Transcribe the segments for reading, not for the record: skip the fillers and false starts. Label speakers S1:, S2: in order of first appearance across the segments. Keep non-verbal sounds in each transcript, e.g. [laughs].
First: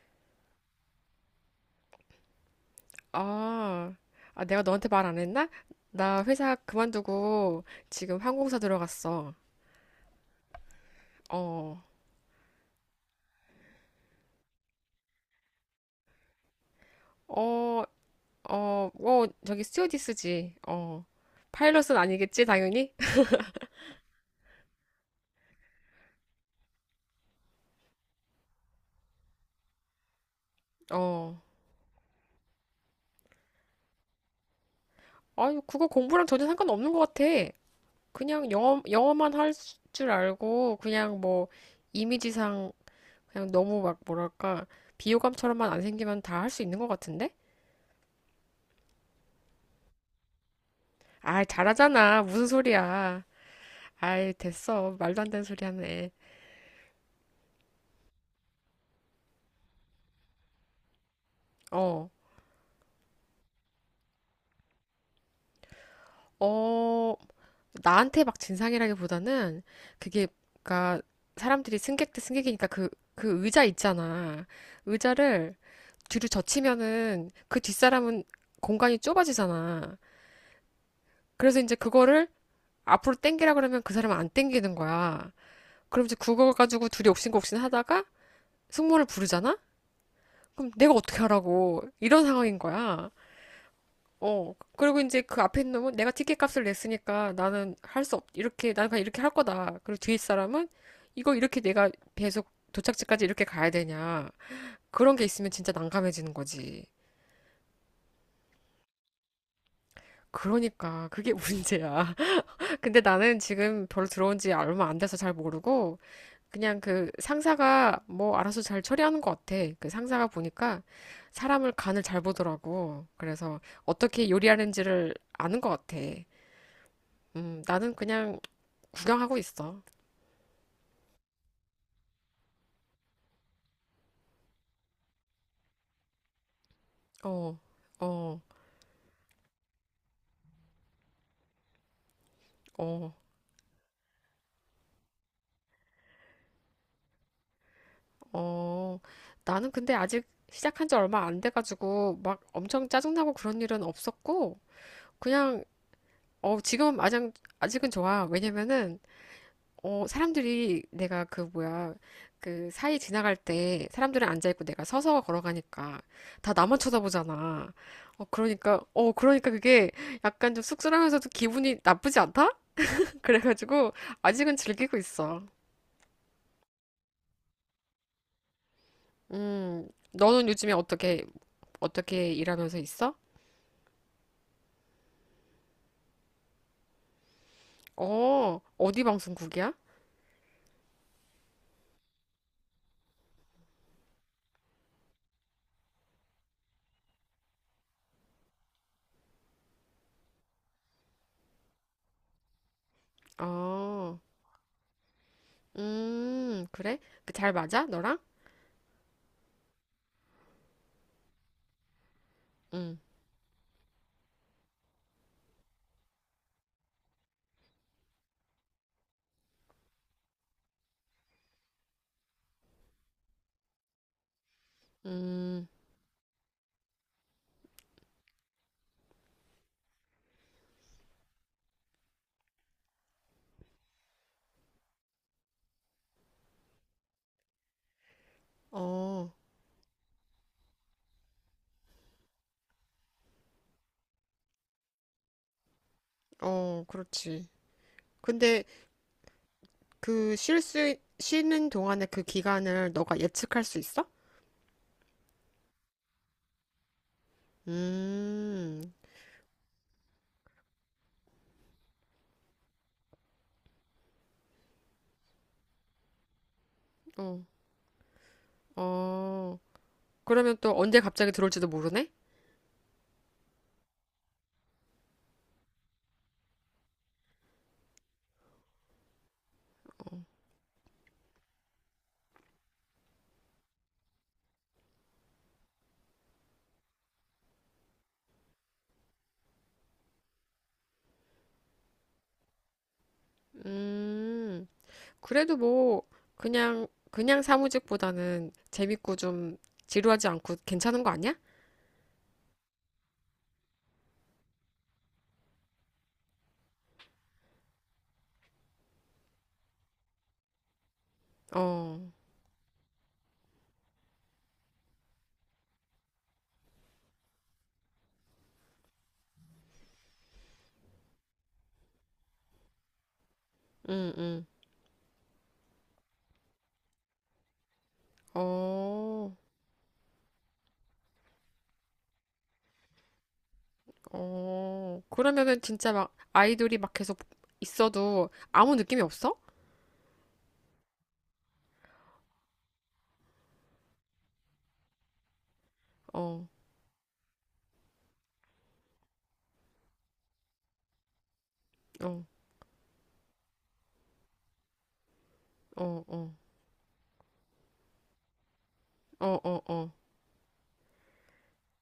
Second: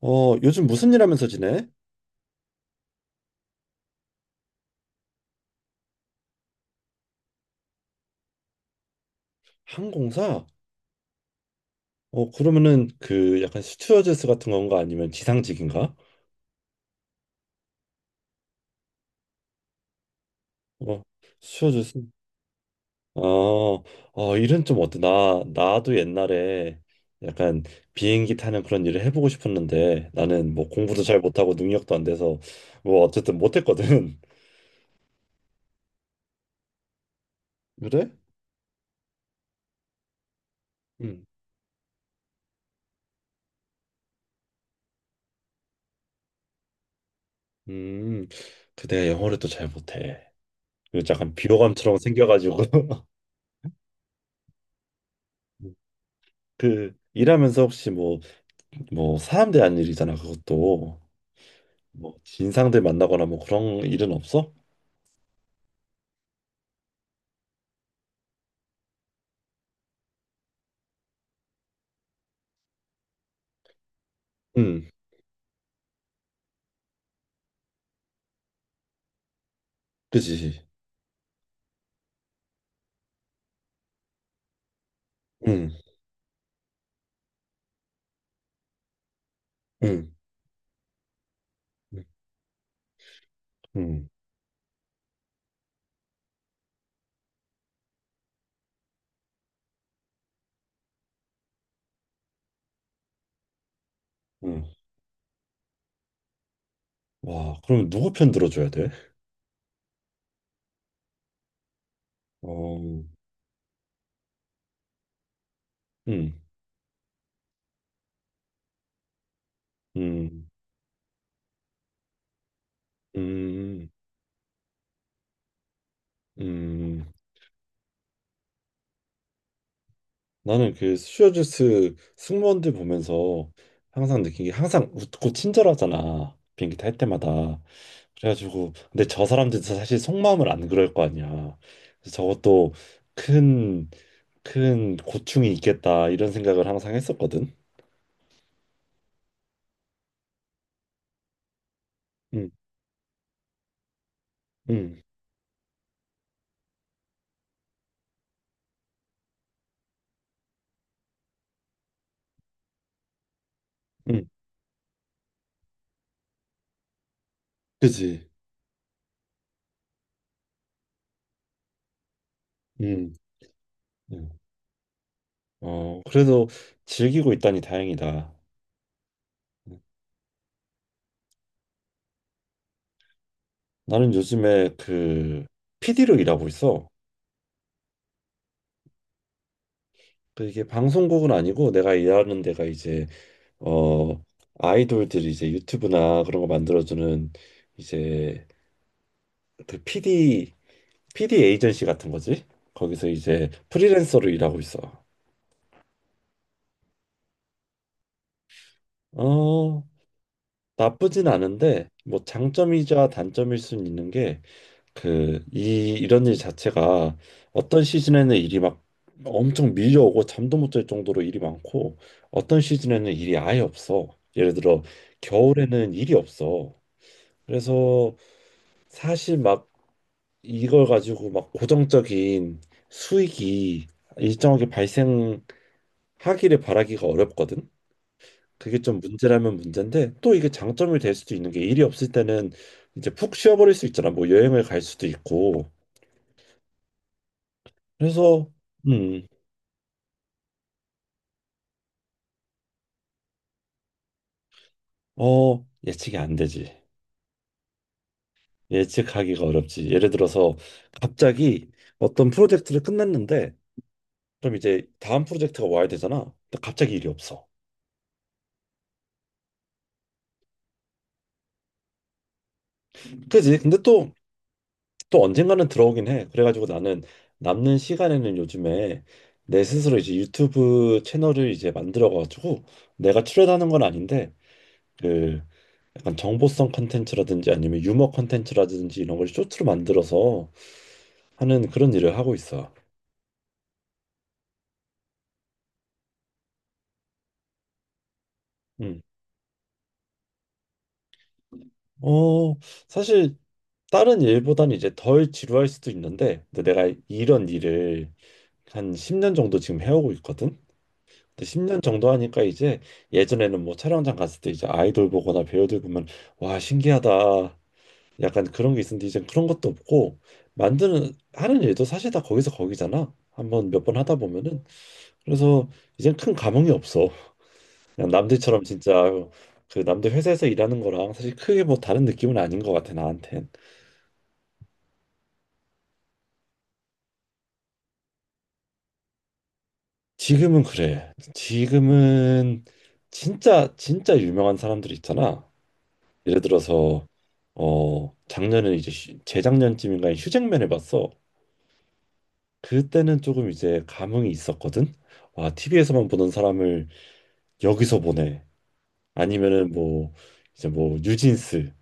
S1: 요즘 무슨 일 하면서 지내?
S2: 아, 아, 내가 너한테 말 안 했나? 나 회사 그만두고 지금 항공사 들어갔어.
S1: 항공사?
S2: 어,
S1: 그러면은 그 약간 스튜어디스 같은 건가 아니면 지상직인가?
S2: 어, 어, 어, 저기 스튜어디스지.
S1: 어,
S2: 어,
S1: 스튜어디스?
S2: 파일럿은 아니겠지, 당연히? [laughs]
S1: 어, 일은 좀 어때? 나도 옛날에 약간 비행기 타는 그런 일을 해보고 싶었는데 나는 뭐 공부도 잘
S2: 어,
S1: 못하고 능력도 안 돼서 뭐 어쨌든 못했거든. [laughs]
S2: 아유, 그거 공부랑 전혀 상관없는 것 같아.
S1: 그래?
S2: 그냥 영어만 할 줄 알고, 그냥
S1: 음.
S2: 뭐, 이미지상, 그냥 너무 막, 뭐랄까, 비호감처럼만 안 생기면 다 할 수 있는 것 같은데?
S1: 음. 그 내가 영어를 또 잘 못해. 그 약간
S2: 아,
S1: 비호감처럼
S2: 잘하잖아. 무슨
S1: 생겨가지고 [laughs]
S2: 소리야. 아이, 됐어. 말도 안 되는 소리 하네.
S1: 그 일하면서 혹시 뭐 사람 대한 일이잖아 그것도.
S2: 어,
S1: 뭐 진상들 만나거나 뭐 그런 일은 없어?
S2: 어, 나한테 막 진상이라기보다는 그게, 그니까 사람들이 승객 대 승객이니까 그, 그 의자 있잖아.
S1: 응.
S2: 의자를 뒤로 젖히면은 그 뒷사람은 공간이 좁아지잖아.
S1: 그지.
S2: 그래서 이제 그거를 앞으로 당기라 그러면 그 사람은 안 당기는 거야. 그럼 이제 그거 가지고 둘이 옥신각신 하다가 승무원을 부르잖아? 그럼 내가 어떻게 하라고. 이런 상황인 거야.
S1: 응응응응와.
S2: 어. 그리고 이제 그 앞에 있는 놈은 내가 티켓 값을 냈으니까 나는 이렇게, 나는 그냥 이렇게 할 거다. 그리고 뒤에 사람은 이거 이렇게 내가 계속 도착지까지 이렇게 가야 되냐. 그런 게 있으면 진짜 난감해지는 거지.
S1: 그럼 누구 편 들어줘야 돼?
S2: 그러니까 그게 [laughs] 문제야. 근데
S1: 어.
S2: 나는 지금 별로 들어온 지 얼마 안 돼서 잘 모르고
S1: 응,
S2: 그냥 그 상사가 뭐 알아서 잘 처리하는 것 같아. 그 상사가
S1: 응,
S2: 보니까 사람을 간을 잘 보더라고. 그래서
S1: 응,
S2: 어떻게 요리하는지를 아는 것 같아.
S1: 응.
S2: 나는 그냥 구경하고 있어.
S1: 나는 그 스튜어디스 승무원들 보면서 항상 느낀 게 항상 웃고 친절하잖아, 비행기 탈
S2: 어,
S1: 때마다.
S2: 어,
S1: 그래가지고 근데 저 사람들도 사실 속마음을 안 그럴 거 아니야. 그래서 저것도
S2: 어,
S1: 큰 큰 고충이 있겠다 이런 생각을 항상 했었거든.
S2: 어. 나는 근데 아직 시작한 지 얼마 안 돼가지고 막
S1: 응.
S2: 엄청 짜증나고 그런 일은 없었고,
S1: 응.
S2: 그냥, 어, 지금 아직, 아직은 좋아. 왜냐면은, 어, 사람들이 내가 그 뭐야, 그 사이 지나갈 때
S1: 응.
S2: 사람들은 앉아있고 내가 서서 걸어가니까 다 나만 쳐다보잖아. 어,
S1: 그지.
S2: 그러니까, 어, 그러니까 그게 약간 좀 쑥스러우면서도 기분이 나쁘지 않다?
S1: 응.
S2: [laughs] 그래가지고
S1: 응.
S2: 아직은 즐기고 있어.
S1: 어, 그래도 즐기고 있다니 다행이다.
S2: 너는 요즘에 어떻게 일하면서 있어?
S1: 나는 요즘에 그 PD로 일하고 있어.
S2: 어, 어디 방송국이야?
S1: 그 이게 방송국은 아니고 내가 일하는 데가 이제 어 아이돌들이 이제 유튜브나 그런 거 만들어주는, 이제 그 PD 에이전시 같은 거지. 거기서 이제
S2: 어,
S1: 프리랜서로 일하고 있어.
S2: 그래? 그 잘 맞아? 너랑?
S1: 어. 나쁘진 않은데 뭐
S2: 응.
S1: 장점이자 단점일 순 있는 게, 이런 일 자체가 어떤 시즌에는 일이 막 엄청 밀려오고 잠도 못 잘 정도로 일이 많고, 어떤 시즌에는 일이 아예 없어. 예를 들어
S2: 음.
S1: 겨울에는 일이 없어. 그래서 사실 막 이걸 가지고 막 고정적인 수익이 일정하게 발생하기를 바라기가 어렵거든. 그게 좀
S2: 어,
S1: 문제라면 문제인데, 또 이게 장점이 될 수도 있는 게 일이 없을 때는 이제 푹 쉬어버릴 수 있잖아. 뭐 여행을 갈 수도 있고.
S2: 어, 그렇지.
S1: 그래서.
S2: 근데
S1: 음.
S2: 그 쉬는 동안에 그 기간을 너가 예측할 수 있어?
S1: 어, 예측이 안 되지.
S2: 음,
S1: 예측하기가 어렵지. 예를 들어서 갑자기 어떤 프로젝트를 끝냈는데 그럼 이제 다음 프로젝트가 와야 되잖아. 근데 갑자기 일이
S2: 어,
S1: 없어.
S2: 어. 그러면 또 언제 갑자기 들어올지도 모르네?
S1: 그지? 근데 또 언젠가는 들어오긴 해. 그래가지고 나는 남는 시간에는 요즘에 내 스스로 이제 유튜브 채널을 이제 만들어가지고, 내가 출연하는 건 아닌데 그 약간 정보성 컨텐츠라든지 아니면 유머 컨텐츠라든지 이런 걸 쇼트로 만들어서 하는 그런 일을 하고 있어.
S2: 음. 그래도 뭐 그냥 사무직보다는
S1: 음.
S2: 재밌고 좀 지루하지 않고 괜찮은 거 아니야?
S1: 어, 사실 다른 일보다는 이제 덜 지루할 수도 있는데, 근데 내가 이런 일을 한 10년 정도 지금 해오고 있거든. 근데 10년
S2: 어,
S1: 정도 하니까 이제 예전에는 뭐 촬영장 갔을 때 이제 아이돌 보거나 배우들 보면 와 신기하다 약간 그런 게 있었는데, 이제 그런 것도 없고 만드는 하는 일도 사실 다 거기서 거기잖아, 한번 몇 번
S2: 응,
S1: 하다
S2: 응.
S1: 보면은. 그래서 이제 큰 감흥이 없어. 그냥 남들처럼 진짜
S2: 어,
S1: 그 남들 회사에서 일하는 거랑 사실 크게 뭐 다른 느낌은 아닌 것 같아 나한테.
S2: 어. 그러면은 진짜 막 아이돌이 막 계속 있어도 아무 느낌이 없어?
S1: 지금은 그래. 지금은 진짜 진짜 유명한 사람들이 있잖아. 예를
S2: 어,
S1: 들어서 작년에 이제 재작년쯤인가 휴잭맨을 봤어.
S2: 어,
S1: 그때는 조금 이제 감흥이 있었거든. 와,
S2: 어,
S1: TV에서만 보던
S2: 어,
S1: 사람을 여기서 보네.
S2: 어, 어,
S1: 아니면은
S2: 어,
S1: 뭐 이제 뭐 뉴진스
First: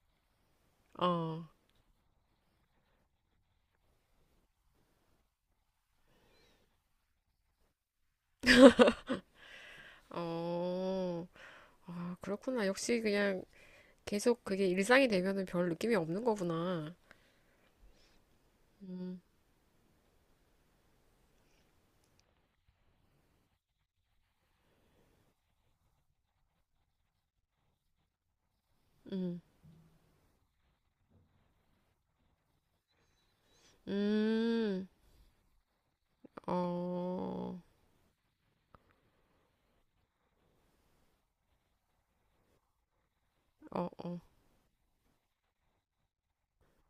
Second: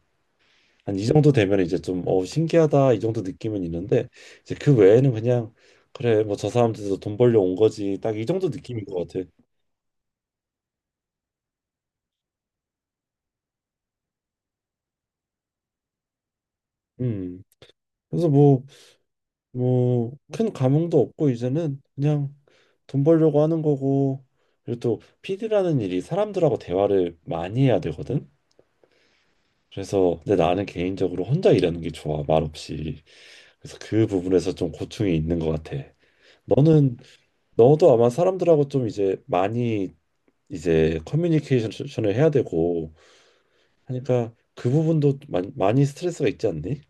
S1: 한 이 정도
S2: 어,
S1: 되면 이제 좀 신기하다 이 정도 느낌은 있는데, 이제 그 외에는 그냥 그래 뭐 저 사람들도 돈 벌려 온 거지 딱 이 정도 느낌인 것 같아.
S2: 어. 아, 그렇구나. 역시 그냥 계속 그게 일상이 되면은 별 느낌이 없는 거구나.
S1: 음. 그래서 뭐
S2: 음,
S1: 뭐 큰 감흥도 없고 이제는 그냥 돈 벌려고 하는 거고, 그리고 또 PD라는 일이 사람들하고 대화를 많이 해야 되거든.
S2: 음,
S1: 그래서 근데 나는 개인적으로 혼자 일하는 게 좋아, 말없이. 그래서 그 부분에서 좀
S2: 음.
S1: 고충이 있는 것 같아. 너는
S2: 어,
S1: 너도 아마 사람들하고 좀 이제 많이 이제 커뮤니케이션을 해야 되고
S2: 어, 어.
S1: 하니까, 그 부분도 많이, 많이 스트레스가 있지 않니?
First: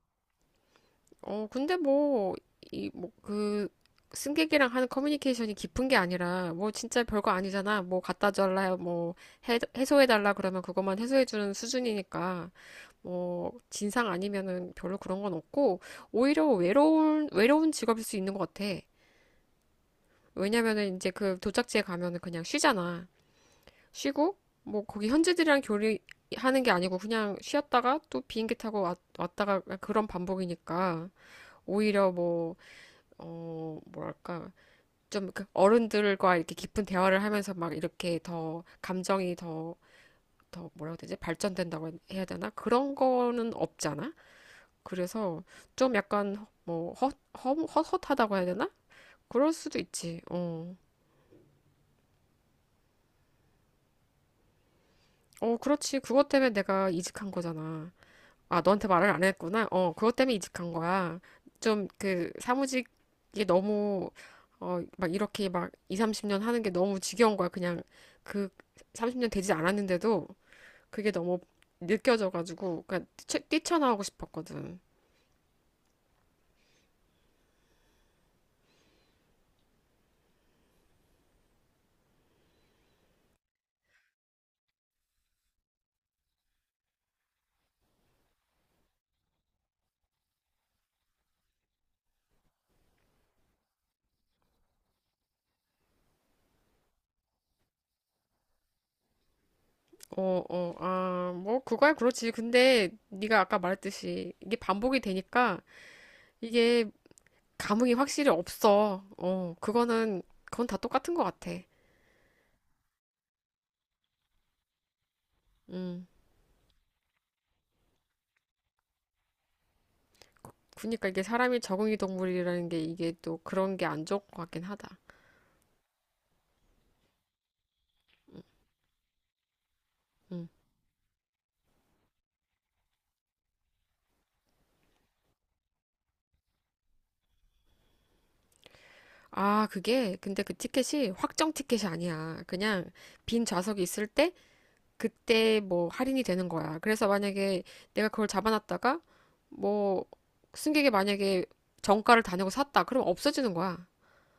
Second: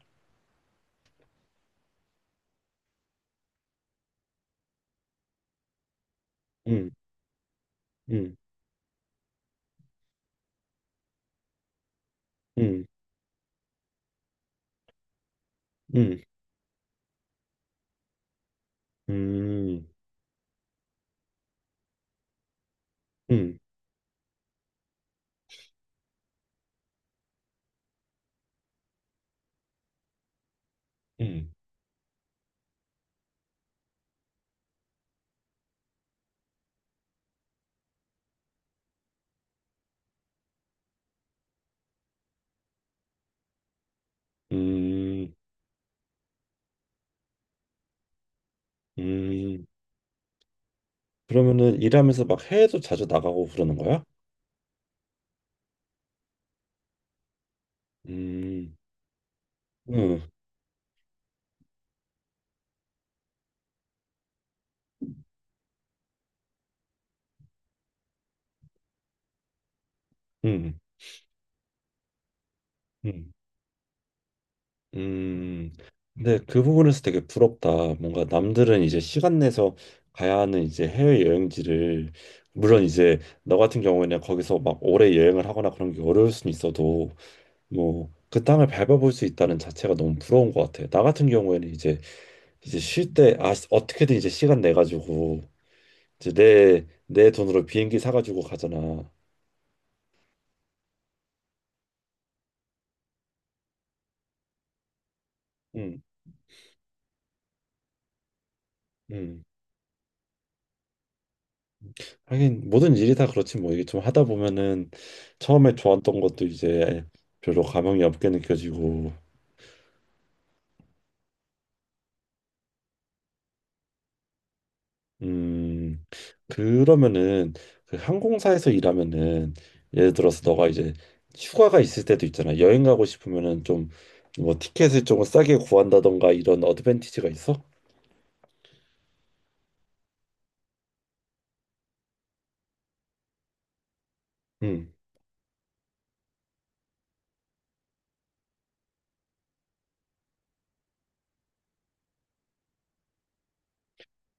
S2: 어, 근데 뭐, 이, 뭐, 그, 승객이랑 하는 커뮤니케이션이 깊은 게 아니라, 뭐,
S1: 음.
S2: 진짜 별거 아니잖아. 뭐, 갖다
S1: 음.
S2: 달라, 뭐, 해소해달라 그러면 그것만 해소해주는 수준이니까,
S1: 음.
S2: 뭐, 진상 아니면은 별로 그런 건 없고,
S1: 음.
S2: 오히려 외로운 직업일 수 있는 것 같아.
S1: 음.
S2: 왜냐면은 이제 그 도착지에 가면은 그냥 쉬잖아.
S1: 음.
S2: 쉬고, 뭐, 거기 현지들이랑 교류하는 게 아니고, 그냥 쉬었다가 또 비행기 타고 왔다가 그런 반복이니까,
S1: 음.
S2: 오히려 뭐, 어, 뭐랄까, 좀 그 어른들과 이렇게 깊은 대화를 하면서 막 이렇게 더 감정이 더 뭐라고 해야 되지? 발전된다고 해야 되나? 그런 거는 없잖아?
S1: 음.
S2: 그래서 좀 약간 뭐 헛헛하다고 해야 되나? 그럴
S1: 음.
S2: 수도 있지. 어.
S1: 그러면은 일하면서 막 해외도 자주 나가고 그러는 거야?
S2: 어, 그렇지. 그것 때문에 내가 이직한 거잖아. 아,
S1: 음.
S2: 너한테 말을 안 했구나. 어, 그것
S1: 음.
S2: 때문에 이직한 거야. 좀 그 사무직이 너무 어, 막 이렇게 막 2, 30년 하는 게 너무 지겨운 거야. 그냥 그 30년 되지 않았는데도
S1: 음.
S2: 그게 너무 느껴져 가지고 그러니까
S1: 음.
S2: 뛰쳐나오고 싶었거든.
S1: 음. 근데 그 부분에서 되게 부럽다. 뭔가 남들은 이제 시간 내서 가야 하는 이제 해외 여행지를, 물론 이제 너 같은 경우에는 거기서 막 오래 여행을 하거나 그런 게 어려울 수는 있어도 뭐 그 땅을 밟아볼 수 있다는 자체가 너무 부러운 것 같아. 나 같은 경우에는 이제 쉴 때 아 어떻게든 이제 시간 내 가지고 이제 내 돈으로 비행기 사가지고 가잖아.
S2: 어, 어, 아, 뭐 그거야 그렇지. 근데 네가 아까 말했듯이 이게 반복이 되니까
S1: 음.
S2: 이게 감흥이 확실히 없어.
S1: 음.
S2: 어, 그거는 그건 다 똑같은 것 같아.
S1: 하긴 모든 일이 다 그렇지 뭐, 이게 좀 하다 보면은 처음에
S2: 음.
S1: 좋았던 것도 이제 별로 감흥이 없게 느껴지고.
S2: 그니까 이게 사람이 적응이 동물이라는 게 이게 또 그런 게 안 좋을 것 같긴 하다.
S1: 음. 그러면은 그 항공사에서 일하면은 예를 들어서
S2: 음.
S1: 너가 이제 휴가가 있을 때도 있잖아, 여행 가고 싶으면은 좀 뭐 티켓을 조금 싸게 구한다던가 이런 어드밴티지가 있어?
S2: 아, 그게 근데 그 티켓이 확정 티켓이 아니야. 그냥 빈 좌석이 있을 때
S1: 음.
S2: 그때 뭐 할인이 되는 거야. 그래서 만약에 내가 그걸 잡아놨다가 뭐 승객이 만약에 정가를 다 내고 샀다. 그럼 없어지는 거야.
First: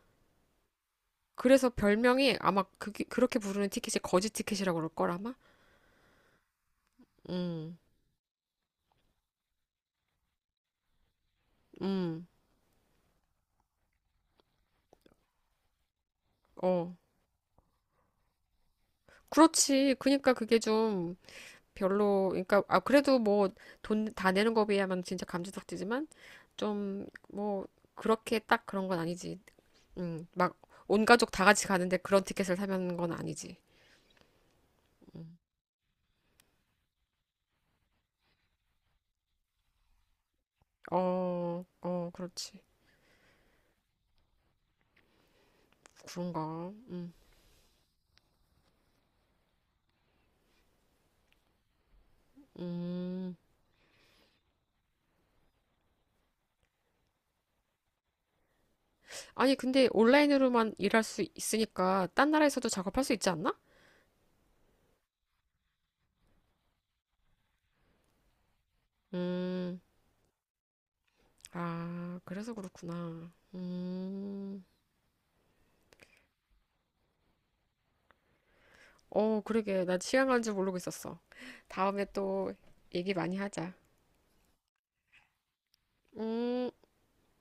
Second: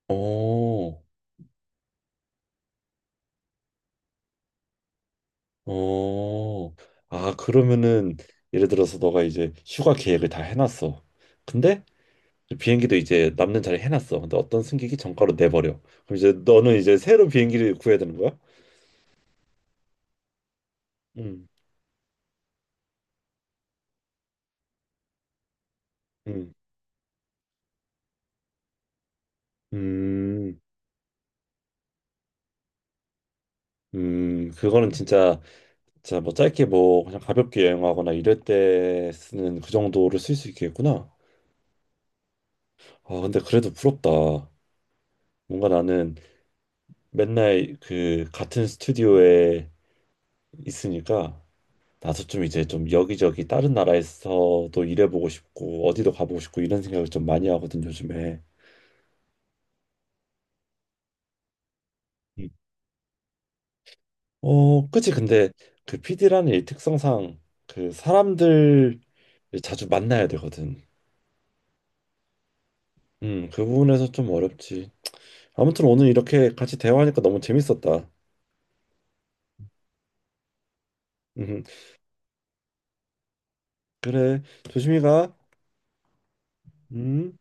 S1: 어,
S2: 그래서 별명이 아마 그 그렇게 부르는 티켓이 거지 티켓이라고 그럴 걸 아마.
S1: 어. 아,
S2: 음.
S1: 그러면은 예를 들어서 너가 이제 휴가 계획을 다 해놨어. 근데
S2: 음.
S1: 비행기도 이제 남는 자리 해놨어. 근데 어떤 승객이 정가로 내버려. 그럼 이제 너는
S2: 어.
S1: 이제 새로 비행기를 구해야 되는 거야?
S2: 그렇지. 그니까 그게 좀
S1: 음.
S2: 별로 그러니까 아 그래도 뭐 돈 다 내는 거 비하면 진짜 감지덕지지만
S1: 음.
S2: 좀 뭐 그렇게 딱 그런 건 아니지. 막
S1: 음.
S2: 온 가족 다 같이 가는데 그런 티켓을 사면 건 아니지.
S1: 음. 그거는 진짜, 진짜 뭐 짧게 뭐 그냥 가볍게 여행하거나 이럴 때 쓰는 그 정도를 쓸 수 있겠구나.
S2: 어, 어, 그렇지.
S1: 아, 근데 그래도 부럽다. 뭔가 나는
S2: 그런가.
S1: 맨날 그 같은 스튜디오에 있으니까 나도 좀 이제 좀
S2: 음.
S1: 여기저기 다른 나라에서도 일해보고 싶고 어디도 가보고 싶고 이런 생각을 좀 많이 하거든, 요즘에.
S2: 아니 근데 온라인으로만 일할 수 있으니까 딴
S1: 음.
S2: 나라에서도 작업할 수 있지 않나?
S1: 어, 그치. 근데 그 PD라는 일 특성상 그 사람들
S2: 음,
S1: 자주 만나야 되거든.
S2: 아, 그래서 그렇구나.
S1: 그 부분에서 좀 어렵지. 아무튼 오늘 이렇게 같이 대화하니까 너무 재밌었다.
S2: 어, 그러게. 난 시간 가는 줄 모르고 있었어.
S1: 음.
S2: 다음에 또 얘기 많이 하자.
S1: 그래. 조심히 가.
S2: 음.
S1: 음.